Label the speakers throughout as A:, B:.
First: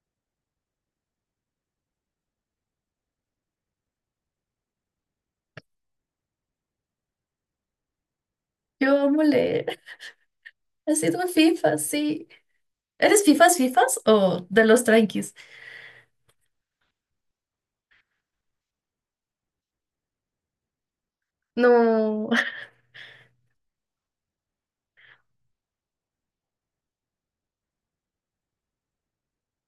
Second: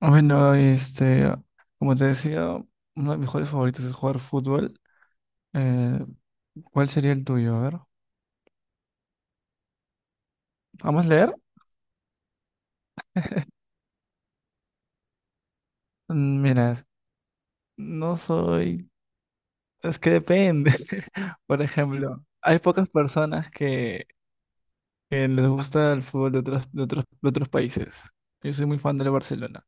A: Bueno, como te decía, uno de mis hobbies favoritos es jugar fútbol. Eh, ¿Cuál sería el tuyo? A ver,
B: Yo amo leer. Ha
A: ¿vamos a
B: sido
A: leer?
B: FIFA, sí. ¿Eres FIFAs o de los tranquis?
A: Mira, no soy... Es que depende. Por ejemplo,
B: No,
A: hay pocas personas que les gusta el fútbol de otros países. Yo soy muy fan del Barcelona.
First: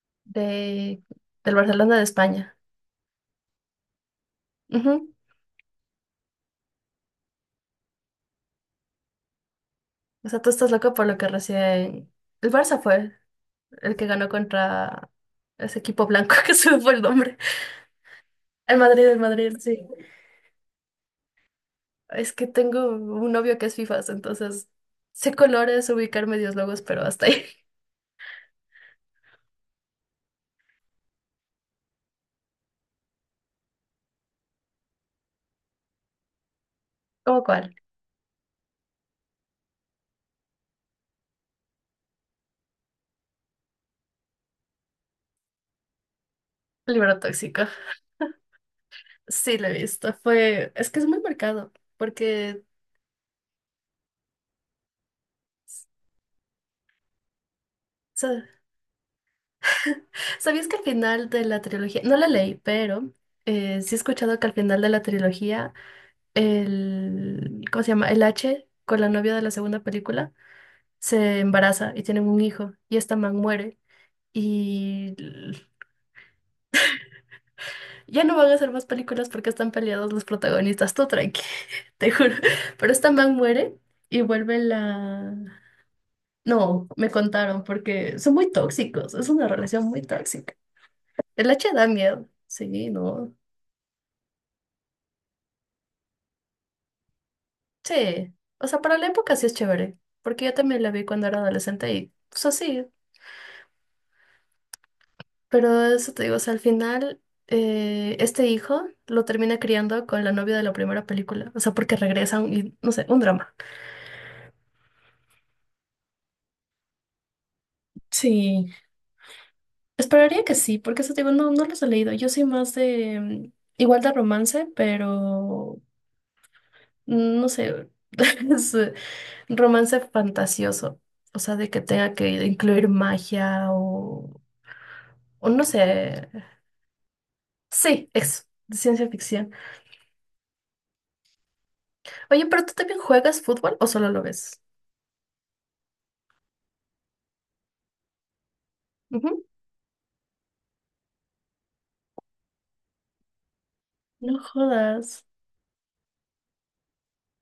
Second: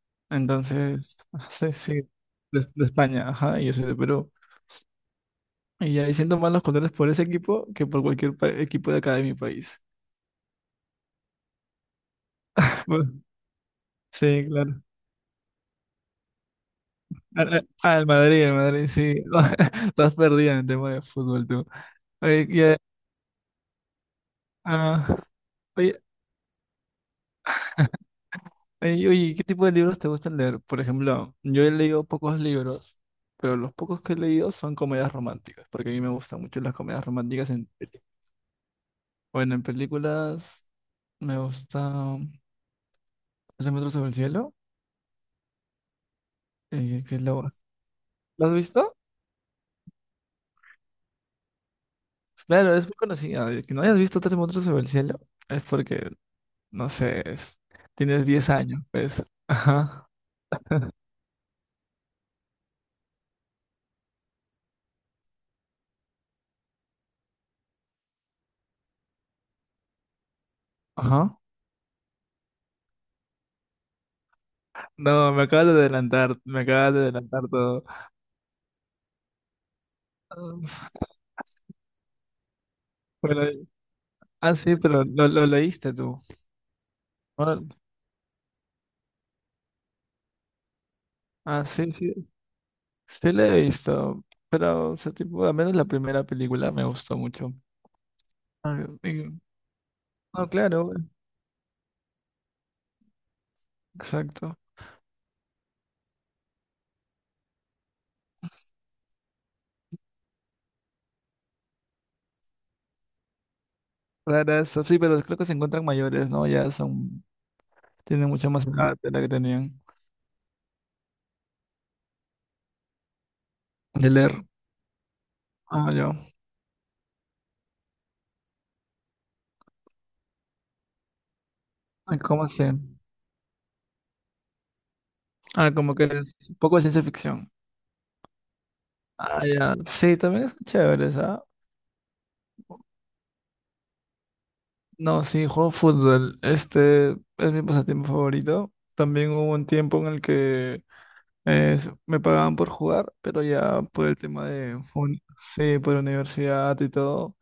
B: de,
A: Entonces,
B: del
A: sí, sí,
B: Barcelona de España.
A: de España, ajá, y yo soy de Perú.
B: Ujú.
A: Y ahí siento más los colores por ese equipo que por cualquier equipo de acá de mi país.
B: O sea, tú estás loco por lo que recién... El Barça fue el que ganó
A: Sí, claro.
B: contra ese equipo blanco que se me fue el nombre.
A: Ah, al Madrid, el Madrid, sí.
B: El Madrid, sí.
A: Estás perdida en el tema de fútbol, tú.
B: Es que
A: Oye,
B: tengo un novio que es FIFAs, entonces
A: ah,
B: sé colores,
A: oye,
B: ubicar medios logos, pero hasta ahí.
A: oye, ¿qué tipo de libros te gustan leer? Por ejemplo, yo he leído pocos libros, pero los pocos que he leído son comedias románticas, porque a mí me gustan mucho las comedias
B: ¿Cómo
A: románticas
B: cuál?
A: bueno, en películas me gusta Tres metros sobre el cielo, que
B: Libro
A: es la
B: tóxico.
A: voz. ¿La has visto?
B: Sí, lo he visto. Fue... Es que es muy marcado, porque...
A: Claro, es muy conocida. Que no hayas visto Tres metros sobre el cielo es porque no sé, tienes
B: Sa-
A: 10 años, pues. Ajá,
B: ¿Sabías que al final de la trilogía, no la leí, pero sí he escuchado que al final de la trilogía, ¿cómo se llama? El H con la novia de la segunda película
A: ajá.
B: se embaraza y tienen un hijo y esta man muere y
A: No, me acabas de adelantar, me acabas de adelantar todo.
B: ya no van a hacer más películas porque están peleados los protagonistas,
A: Ah,
B: tú tranqui, te juro, pero esta man
A: Bueno,
B: muere y vuelve
A: sí, pero lo,
B: la...
A: lo leíste tú.
B: No, me contaron
A: Bueno,
B: porque son muy tóxicos, es una relación muy tóxica. El H da
A: sí, sí,
B: miedo, sí, no.
A: sí lo he visto, pero, o sea, tipo, al menos la primera película me gustó mucho.
B: Sí, o sea,
A: Ah,
B: para la época sí es chévere, porque
A: no,
B: yo también la
A: claro,
B: vi cuando era adolescente y, o sea, sí,
A: exacto.
B: pero eso te digo, o sea, al final este hijo lo termina criando con la novia de la primera película, o sea, porque regresan y, no sé, un drama.
A: Claro, eso, sí, pero creo que se encuentran mayores, ¿no? Ya son, tienen mucha más
B: Sí,
A: edad de la que tenían
B: esperaría que sí, porque eso te digo, no, no los he leído, yo soy más de, igual
A: de
B: de
A: leer.
B: romance, pero,
A: Ah, yo.
B: no sé, es romance fantasioso, o sea, de que tenga
A: Ah,
B: que
A: ¿cómo así?
B: incluir magia o, no
A: Ah, como que
B: sé.
A: es un poco de ciencia ficción.
B: Sí, eso, de ciencia
A: Ah,
B: ficción.
A: ya. Sí, también es chévere, ¿sabes?
B: Oye, pero tú también juegas fútbol o solo lo ves?
A: No, sí, juego fútbol. Este es mi pasatiempo favorito. También
B: Ujú.
A: hubo un tiempo en el que me pagaban por jugar, pero ya por el
B: No
A: tema de,
B: jodas.
A: sí, por universidad y todo,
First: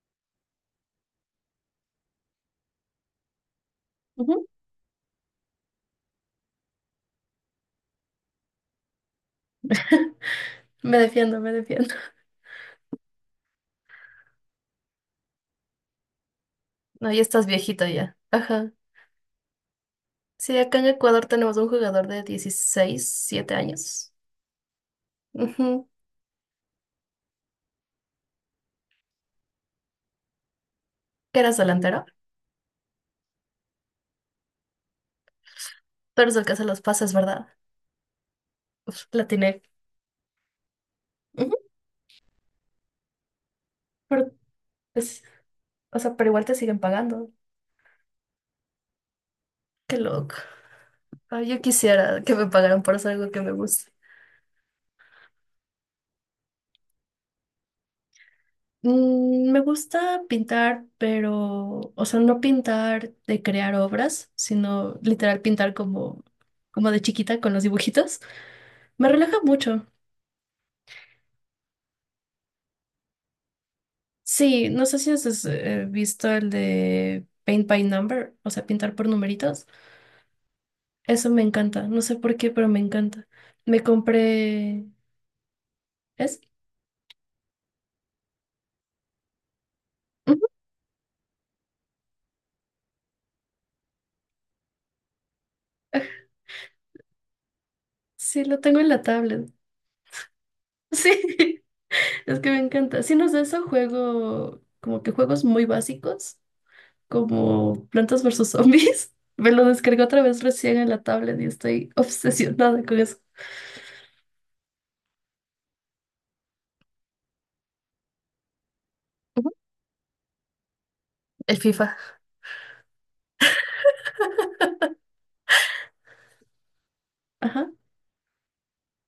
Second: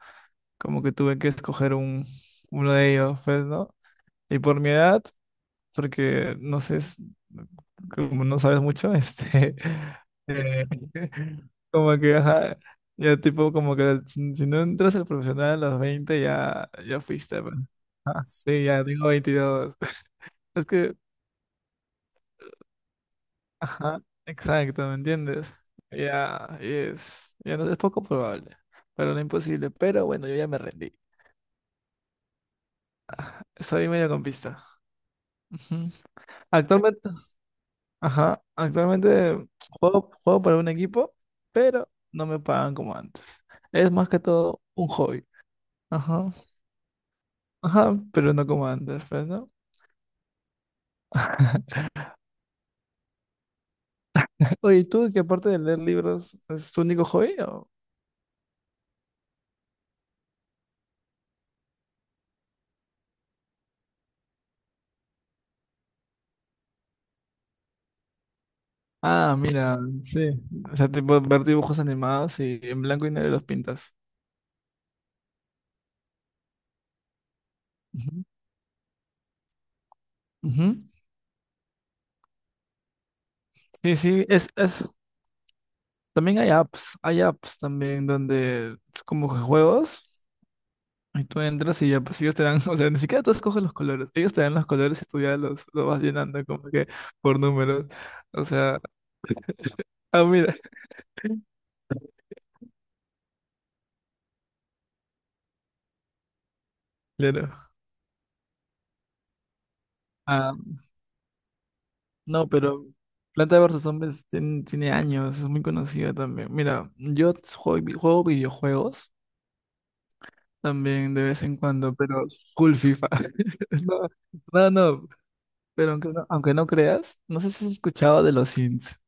A: como que tuve que escoger uno de ellos, pues, ¿no? Y
B: Ujú.
A: por mi edad, porque no sé, como no sabes mucho, eh,
B: Me defiendo, me defiendo.
A: como que, ajá, ya tipo, como que si no entras al profesional a los 20 ya, ya
B: No, ya
A: fuiste,
B: estás
A: pues.
B: viejito ya.
A: Ah, sí,
B: Ajá.
A: ya tengo 22.
B: Sí,
A: Es
B: acá en
A: que,
B: Ecuador tenemos un jugador de 16, 7
A: ajá,
B: años.
A: exacto, ¿me entiendes?
B: Ujú.
A: Ya, ya no es poco probable, pero no imposible. Pero bueno, yo ya me rendí.
B: Que eras delantero.
A: Soy medio campista. Ujú.
B: Pero eres el que hace los
A: Actualmente,
B: pases, ¿verdad?
A: ajá,
B: Uf, la
A: actualmente
B: tiene.
A: juego para un equipo,
B: Ujú.
A: pero no me pagan como antes. Es más que
B: Pero
A: todo un
B: es-
A: hobby.
B: o sea, pero
A: Ajá,
B: igual te siguen pagando.
A: ajá, pero no como antes, pues, ¿no?
B: Qué loco. Ay, yo quisiera que me pagaran por hacer algo que me gusta.
A: Oye, ¿y tú, que aparte de leer libros es tu único hobby?
B: Me gusta pintar, pero, o sea, no pintar de crear obras, sino literal pintar como de chiquita con los dibujitos. Me
A: Ah,
B: relaja
A: mira,
B: mucho.
A: sí. O sea, tipo ver dibujos animados y en blanco y negro los pintas.
B: Sí, no sé si has visto el de Paint by
A: Ujú,
B: Number, o sea, pintar por numeritos.
A: ujú.
B: Eso me encanta. No sé por qué, pero me encanta. Me
A: Sí, sí,
B: compré...
A: también
B: ¿Es?
A: hay apps también donde como que juegos.
B: Ujú.
A: Y tú entras y ya, pues ellos te dan, o sea, ni siquiera tú escoges los colores, ellos te dan los colores y tú ya los vas
B: Ah,
A: llenando como que por números.
B: sí,
A: O
B: lo tengo
A: sea,
B: en la tablet.
A: mira,
B: Sí, es que me encanta. Si no es de eso, juego como que juegos muy básicos,
A: claro.
B: como Plantas versus Zombies. Me lo descargué otra vez
A: Ah,
B: recién en la tablet y estoy
A: no,
B: obsesionada
A: pero
B: con eso.
A: Planta vs. Zombies tiene años, es muy conocida también. Mira, yo juego videojuegos
B: Ujú.
A: también de vez
B: El
A: en cuando,
B: FIFA.
A: pero full FIFA. No, no, no, pero aunque no creas, no sé si
B: Ajá.
A: has escuchado de los Sims.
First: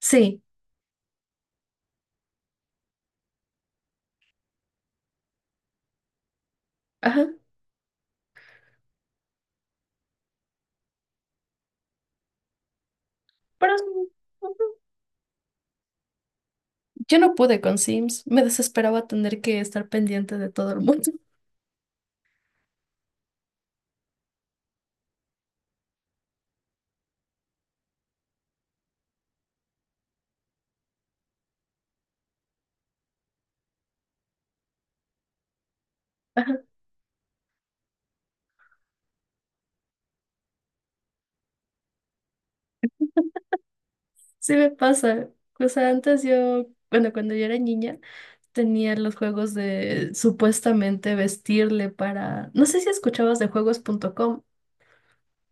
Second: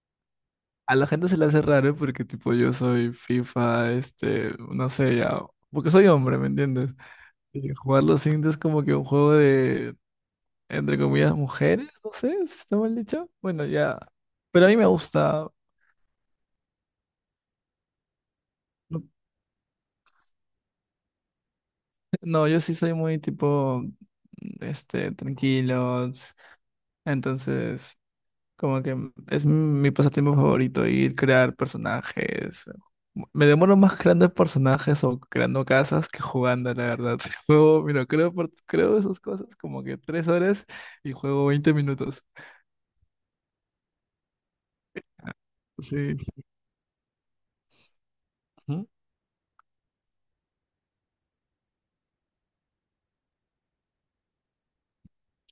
B: Sí,
A: A la gente se le hace raro porque tipo yo soy FIFA, no sé, ya, porque soy hombre, ¿me entiendes?
B: ajá.
A: Y jugar los Sims es como que un juego de, entre comillas, mujeres, no sé, si está mal dicho. Bueno,
B: Pero
A: ya,
B: ujú,
A: pero a mí me gusta.
B: yo no pude con Sims. Me
A: No,
B: desesperaba tener que estar pendiente de todo el mundo.
A: no, yo sí soy muy tipo, tranquilo, entonces como que es mi pasatiempo favorito, ir crear personajes. Me demoro más creando personajes o creando casas que
B: Ajá.
A: jugando, la verdad. Juego, mira, creo esas cosas como que 3 horas y juego 20 minutos.
B: Sí, me pasa. O sea,
A: Sí.
B: antes yo, bueno, cuando yo era niña,
A: Ujú.
B: tenía los juegos de supuestamente vestirle para... No sé si escuchabas de juegos.com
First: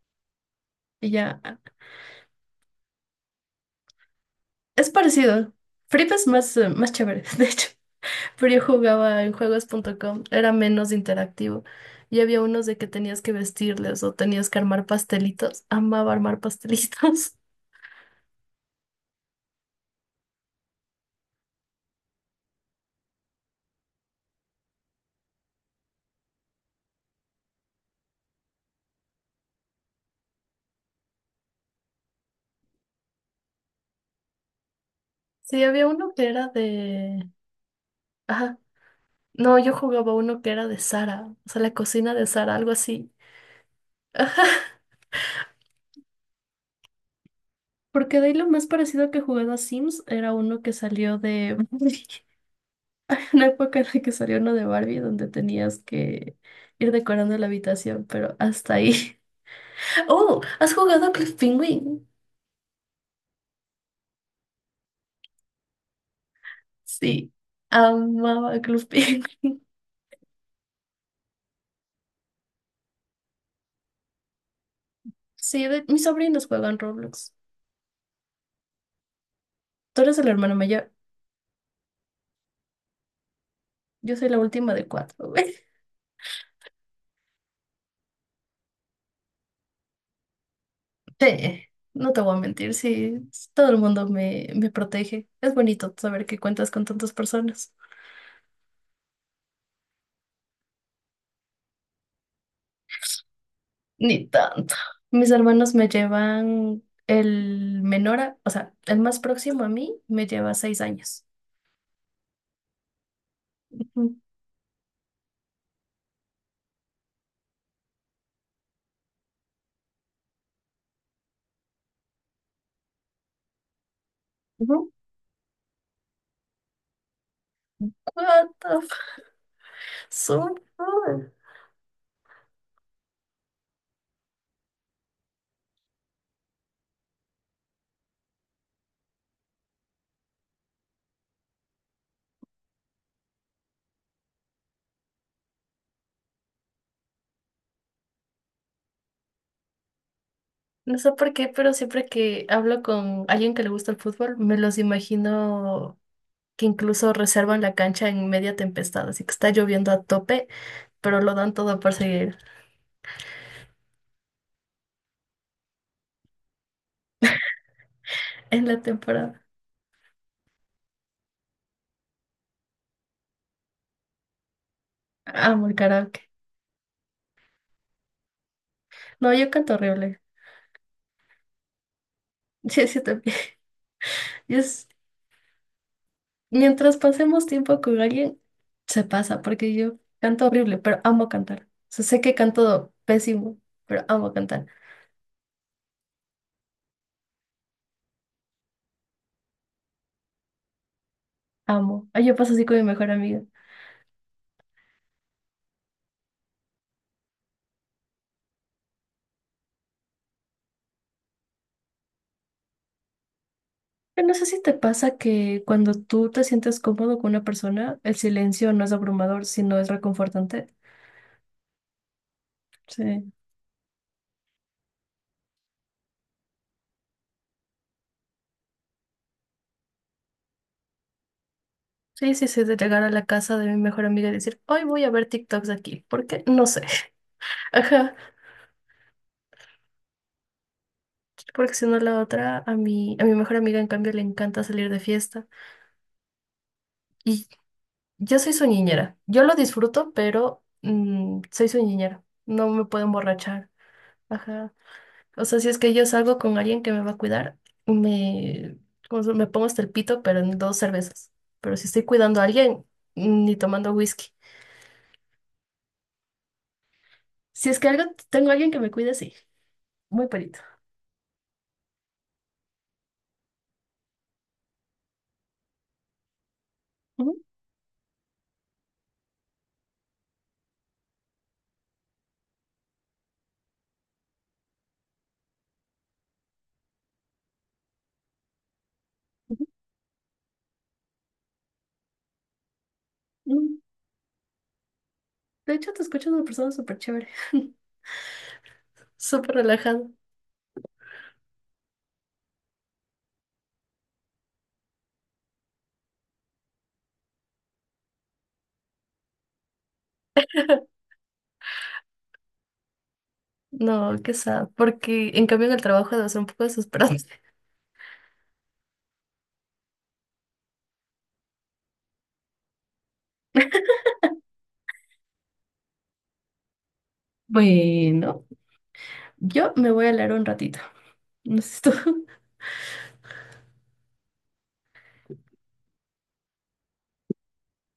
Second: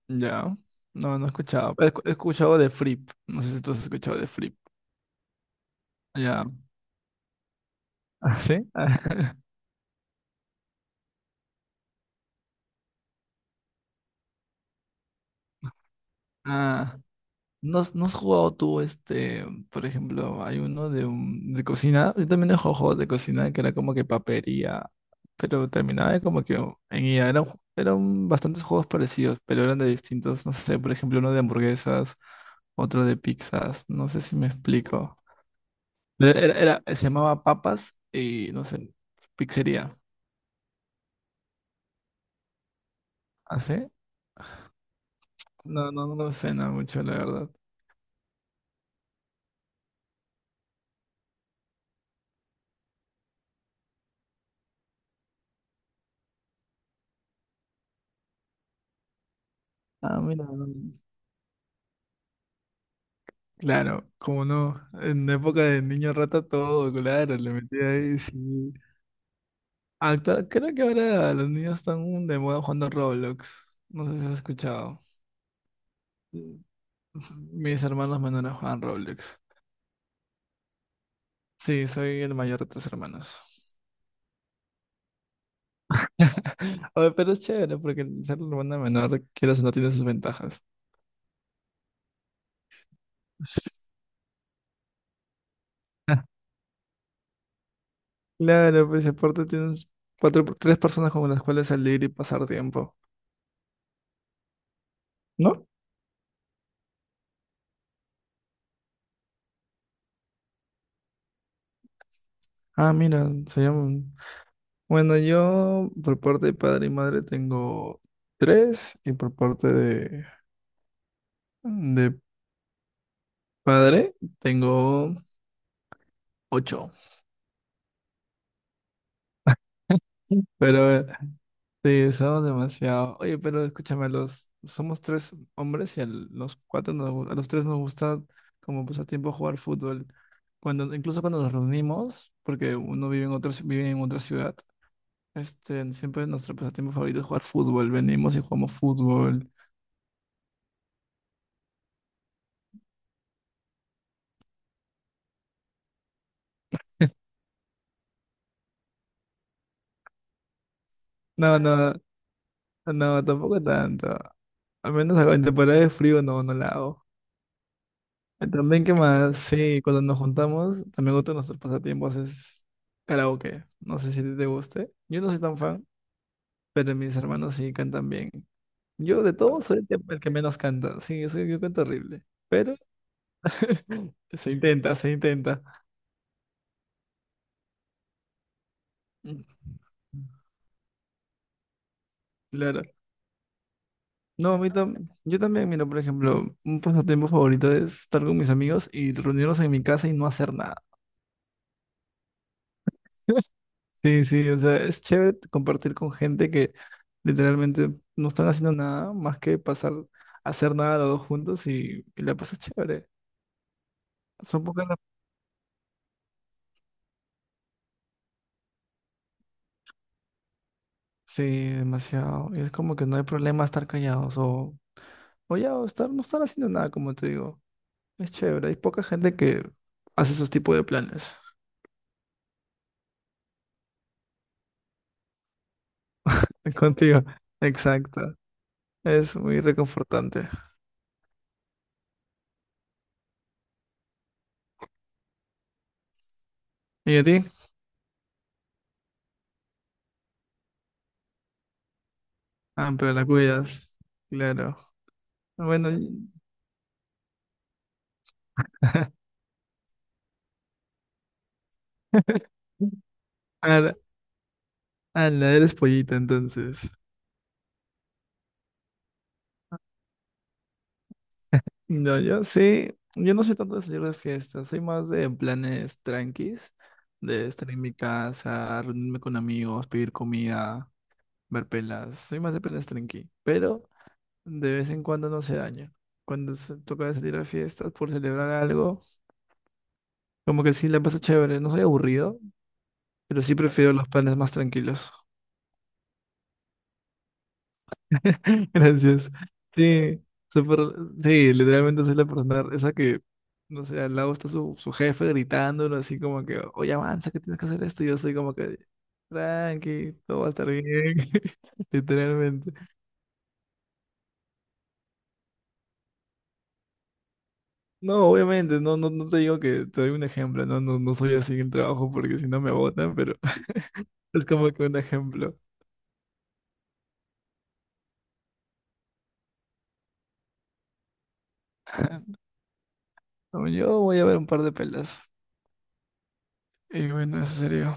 A: Ya.
B: y
A: No, no he
B: ya.
A: escuchado. He escuchado de Flip. No sé si tú has escuchado de Flip.
B: Es parecido. Flip es
A: Ya.
B: más chévere, de hecho.
A: ¿Ah,
B: Pero
A: sí?
B: yo jugaba en juegos.com, era menos interactivo. Y había unos de que tenías que vestirles o tenías que armar pastelitos. Amaba armar
A: Ah.
B: pastelitos.
A: ¿No has jugado tú, por ejemplo, hay uno de cocina? Yo también he jugado juegos de cocina que era como que papería, pero terminaba de como que en IA, eran bastantes juegos parecidos, pero eran de distintos, no sé, por ejemplo, uno de hamburguesas, otro de pizzas, no sé si me explico.
B: Sí, había uno que
A: Pero
B: era
A: Se
B: de...
A: llamaba Papas y,
B: Ajá.
A: no sé,
B: No, yo
A: pizzería.
B: jugaba uno que era de Sara, o sea, la cocina de Sara, algo así.
A: ¿Ah, sí?
B: Ajá.
A: No, no, no me suena mucho, la verdad.
B: Porque de ahí lo más parecido que jugaba a Sims era uno que salió de Barbie. Una época en la que salió uno de Barbie donde tenías que ir decorando la habitación, pero hasta ahí.
A: Ah,
B: Oh,
A: mira, no,
B: ¿has
A: no.
B: jugado a Club Penguin?
A: Claro, como no, en la época de niño rata todo,
B: Sí,
A: claro, le metía ahí,
B: amaba
A: sí.
B: Club Penguin.
A: Creo que ahora los niños están de moda jugando Roblox. No sé si has escuchado.
B: Sí, mis sobrinos
A: Mm.
B: juegan Roblox.
A: Mis hermanos menores juegan Roblox.
B: Tú eres el hermano mayor.
A: Sí, soy el mayor de tres hermanos.
B: Yo soy la última de cuatro, güey.
A: Oye, pero es chévere porque el ser hermana menor, quieras o no, tiene sus ventajas.
B: Sí, no te voy a mentir, sí. Todo
A: Sí.
B: el mundo me protege. Es bonito saber que cuentas con tantas personas.
A: Claro, pues aparte tienes cuatro, tres personas con las cuales salir y pasar tiempo.
B: Ni tanto. Mis
A: ¿No?
B: hermanos me llevan el menor, o sea, el más próximo a mí me lleva 6 años.
A: Ah, mira, se llama.
B: Ujú.
A: Bueno, yo por parte de padre y madre tengo tres y por parte de padre
B: Ujú.
A: tengo ocho.
B: What the f- so
A: Pero
B: cool.
A: sí, somos demasiado. Oye, pero escúchame, somos tres hombres y a los tres nos gusta como pasatiempo jugar fútbol. Incluso cuando nos reunimos, porque uno vive en otra ciudad, siempre nuestro pasatiempo favorito es jugar fútbol. Venimos y jugamos fútbol.
B: No sé por qué, pero siempre que hablo con alguien que le gusta el fútbol, me los imagino que incluso reservan la cancha en media tempestad, así que está lloviendo a tope, pero lo dan
A: No,
B: todo por
A: no.
B: seguir
A: No, tampoco tanto. Al menos en temporada de frío no, no la hago.
B: en la
A: También, ¿qué más?
B: temporada.
A: Sí, cuando nos juntamos, también otro de nuestros pasatiempos es karaoke. No sé si te guste. Yo no soy tan
B: Amo el
A: fan,
B: karaoke.
A: pero mis hermanos sí cantan bien. Yo
B: No,
A: de
B: yo
A: todos
B: canto
A: soy el que, el
B: horrible.
A: que menos canta. Sí, yo canto horrible. Pero
B: Sí, sí, también.
A: se
B: Y
A: intenta, se intenta.
B: mientras pasemos tiempo con alguien, se pasa,
A: Mm,
B: porque yo canto horrible, pero amo cantar. O sea, sé que
A: Claro.
B: canto pésimo, pero amo
A: No,
B: cantar.
A: yo también, mira, por ejemplo, un pasatiempo favorito es estar con mis amigos y reunirnos en mi casa y no hacer nada.
B: Amo. Ay, yo paso así con mi mejor amiga.
A: Sí, sí, o sea, es chévere compartir con gente que literalmente no están haciendo nada más que pasar, hacer nada los dos juntos y la pasas chévere.
B: Pero no sé si
A: Son
B: te
A: pocas las...
B: pasa que cuando tú te sientes cómodo con una persona, el silencio no es abrumador, sino es reconfortante.
A: Sí, demasiado. Y es como que no hay
B: Sí,
A: problema estar callados o, ya, o estar, no estar haciendo nada, como te digo. Es chévere. Hay poca gente que hace esos tipos de planes.
B: sí, sí, sí, de llegar a la casa de mi mejor amiga y decir, hoy voy a ver TikToks de aquí, ¿por qué? No sé.
A: Contigo.
B: Ajá,
A: Exacto. Es muy reconfortante.
B: porque si no la otra, a mi mejor amiga en cambio le encanta salir de fiesta.
A: ¿Y a ti?
B: Y yo soy su niñera, yo lo disfruto, pero soy su niñera, no me
A: Ah,
B: puedo
A: pero la
B: emborrachar.
A: cuidas.
B: Ajá.
A: Claro.
B: O sea, si es
A: Bueno,
B: que yo salgo con alguien que me va a cuidar, me, me pongo hasta el pito, pero en dos cervezas. Pero si estoy cuidando a alguien, ni tomando
A: ahora,
B: whisky.
A: ah, la eres pollita, entonces.
B: Si es que algo, tengo alguien que me cuide, sí. Muy perito.
A: No, yo sí, yo no soy tanto de salir de fiesta, soy más de planes tranquis,
B: Ujú,
A: de estar en mi casa, reunirme con amigos, pedir comida, ver pelas, soy más de planes tranqui, pero de vez en cuando no se daña. Cuando se toca de salir a fiestas por celebrar algo,
B: ujú,
A: como que sí la paso chévere, no soy aburrido, pero sí
B: ujú.
A: prefiero los planes más tranquilos.
B: De hecho, te escuchas una persona súper chévere,
A: Gracias.
B: súper relajada.
A: Sí, súper- sí, literalmente soy la persona esa que, no sé, al lado está su jefe gritándolo así como que, oye, avanza, que tienes que hacer esto. Y yo soy como que, tranqui, todo va a estar bien, literalmente.
B: No, qué sad, porque en cambio en el trabajo debe ser un poco desesperante.
A: No, obviamente, no, no, no te digo que te doy un ejemplo, no, no, no soy así en el trabajo porque si no me botan, pero es como que un ejemplo.
B: Bueno, yo me voy a leer un ratito. No sé si tú.
A: Como yo voy a ver un par de pelas. Y bueno, eso sería.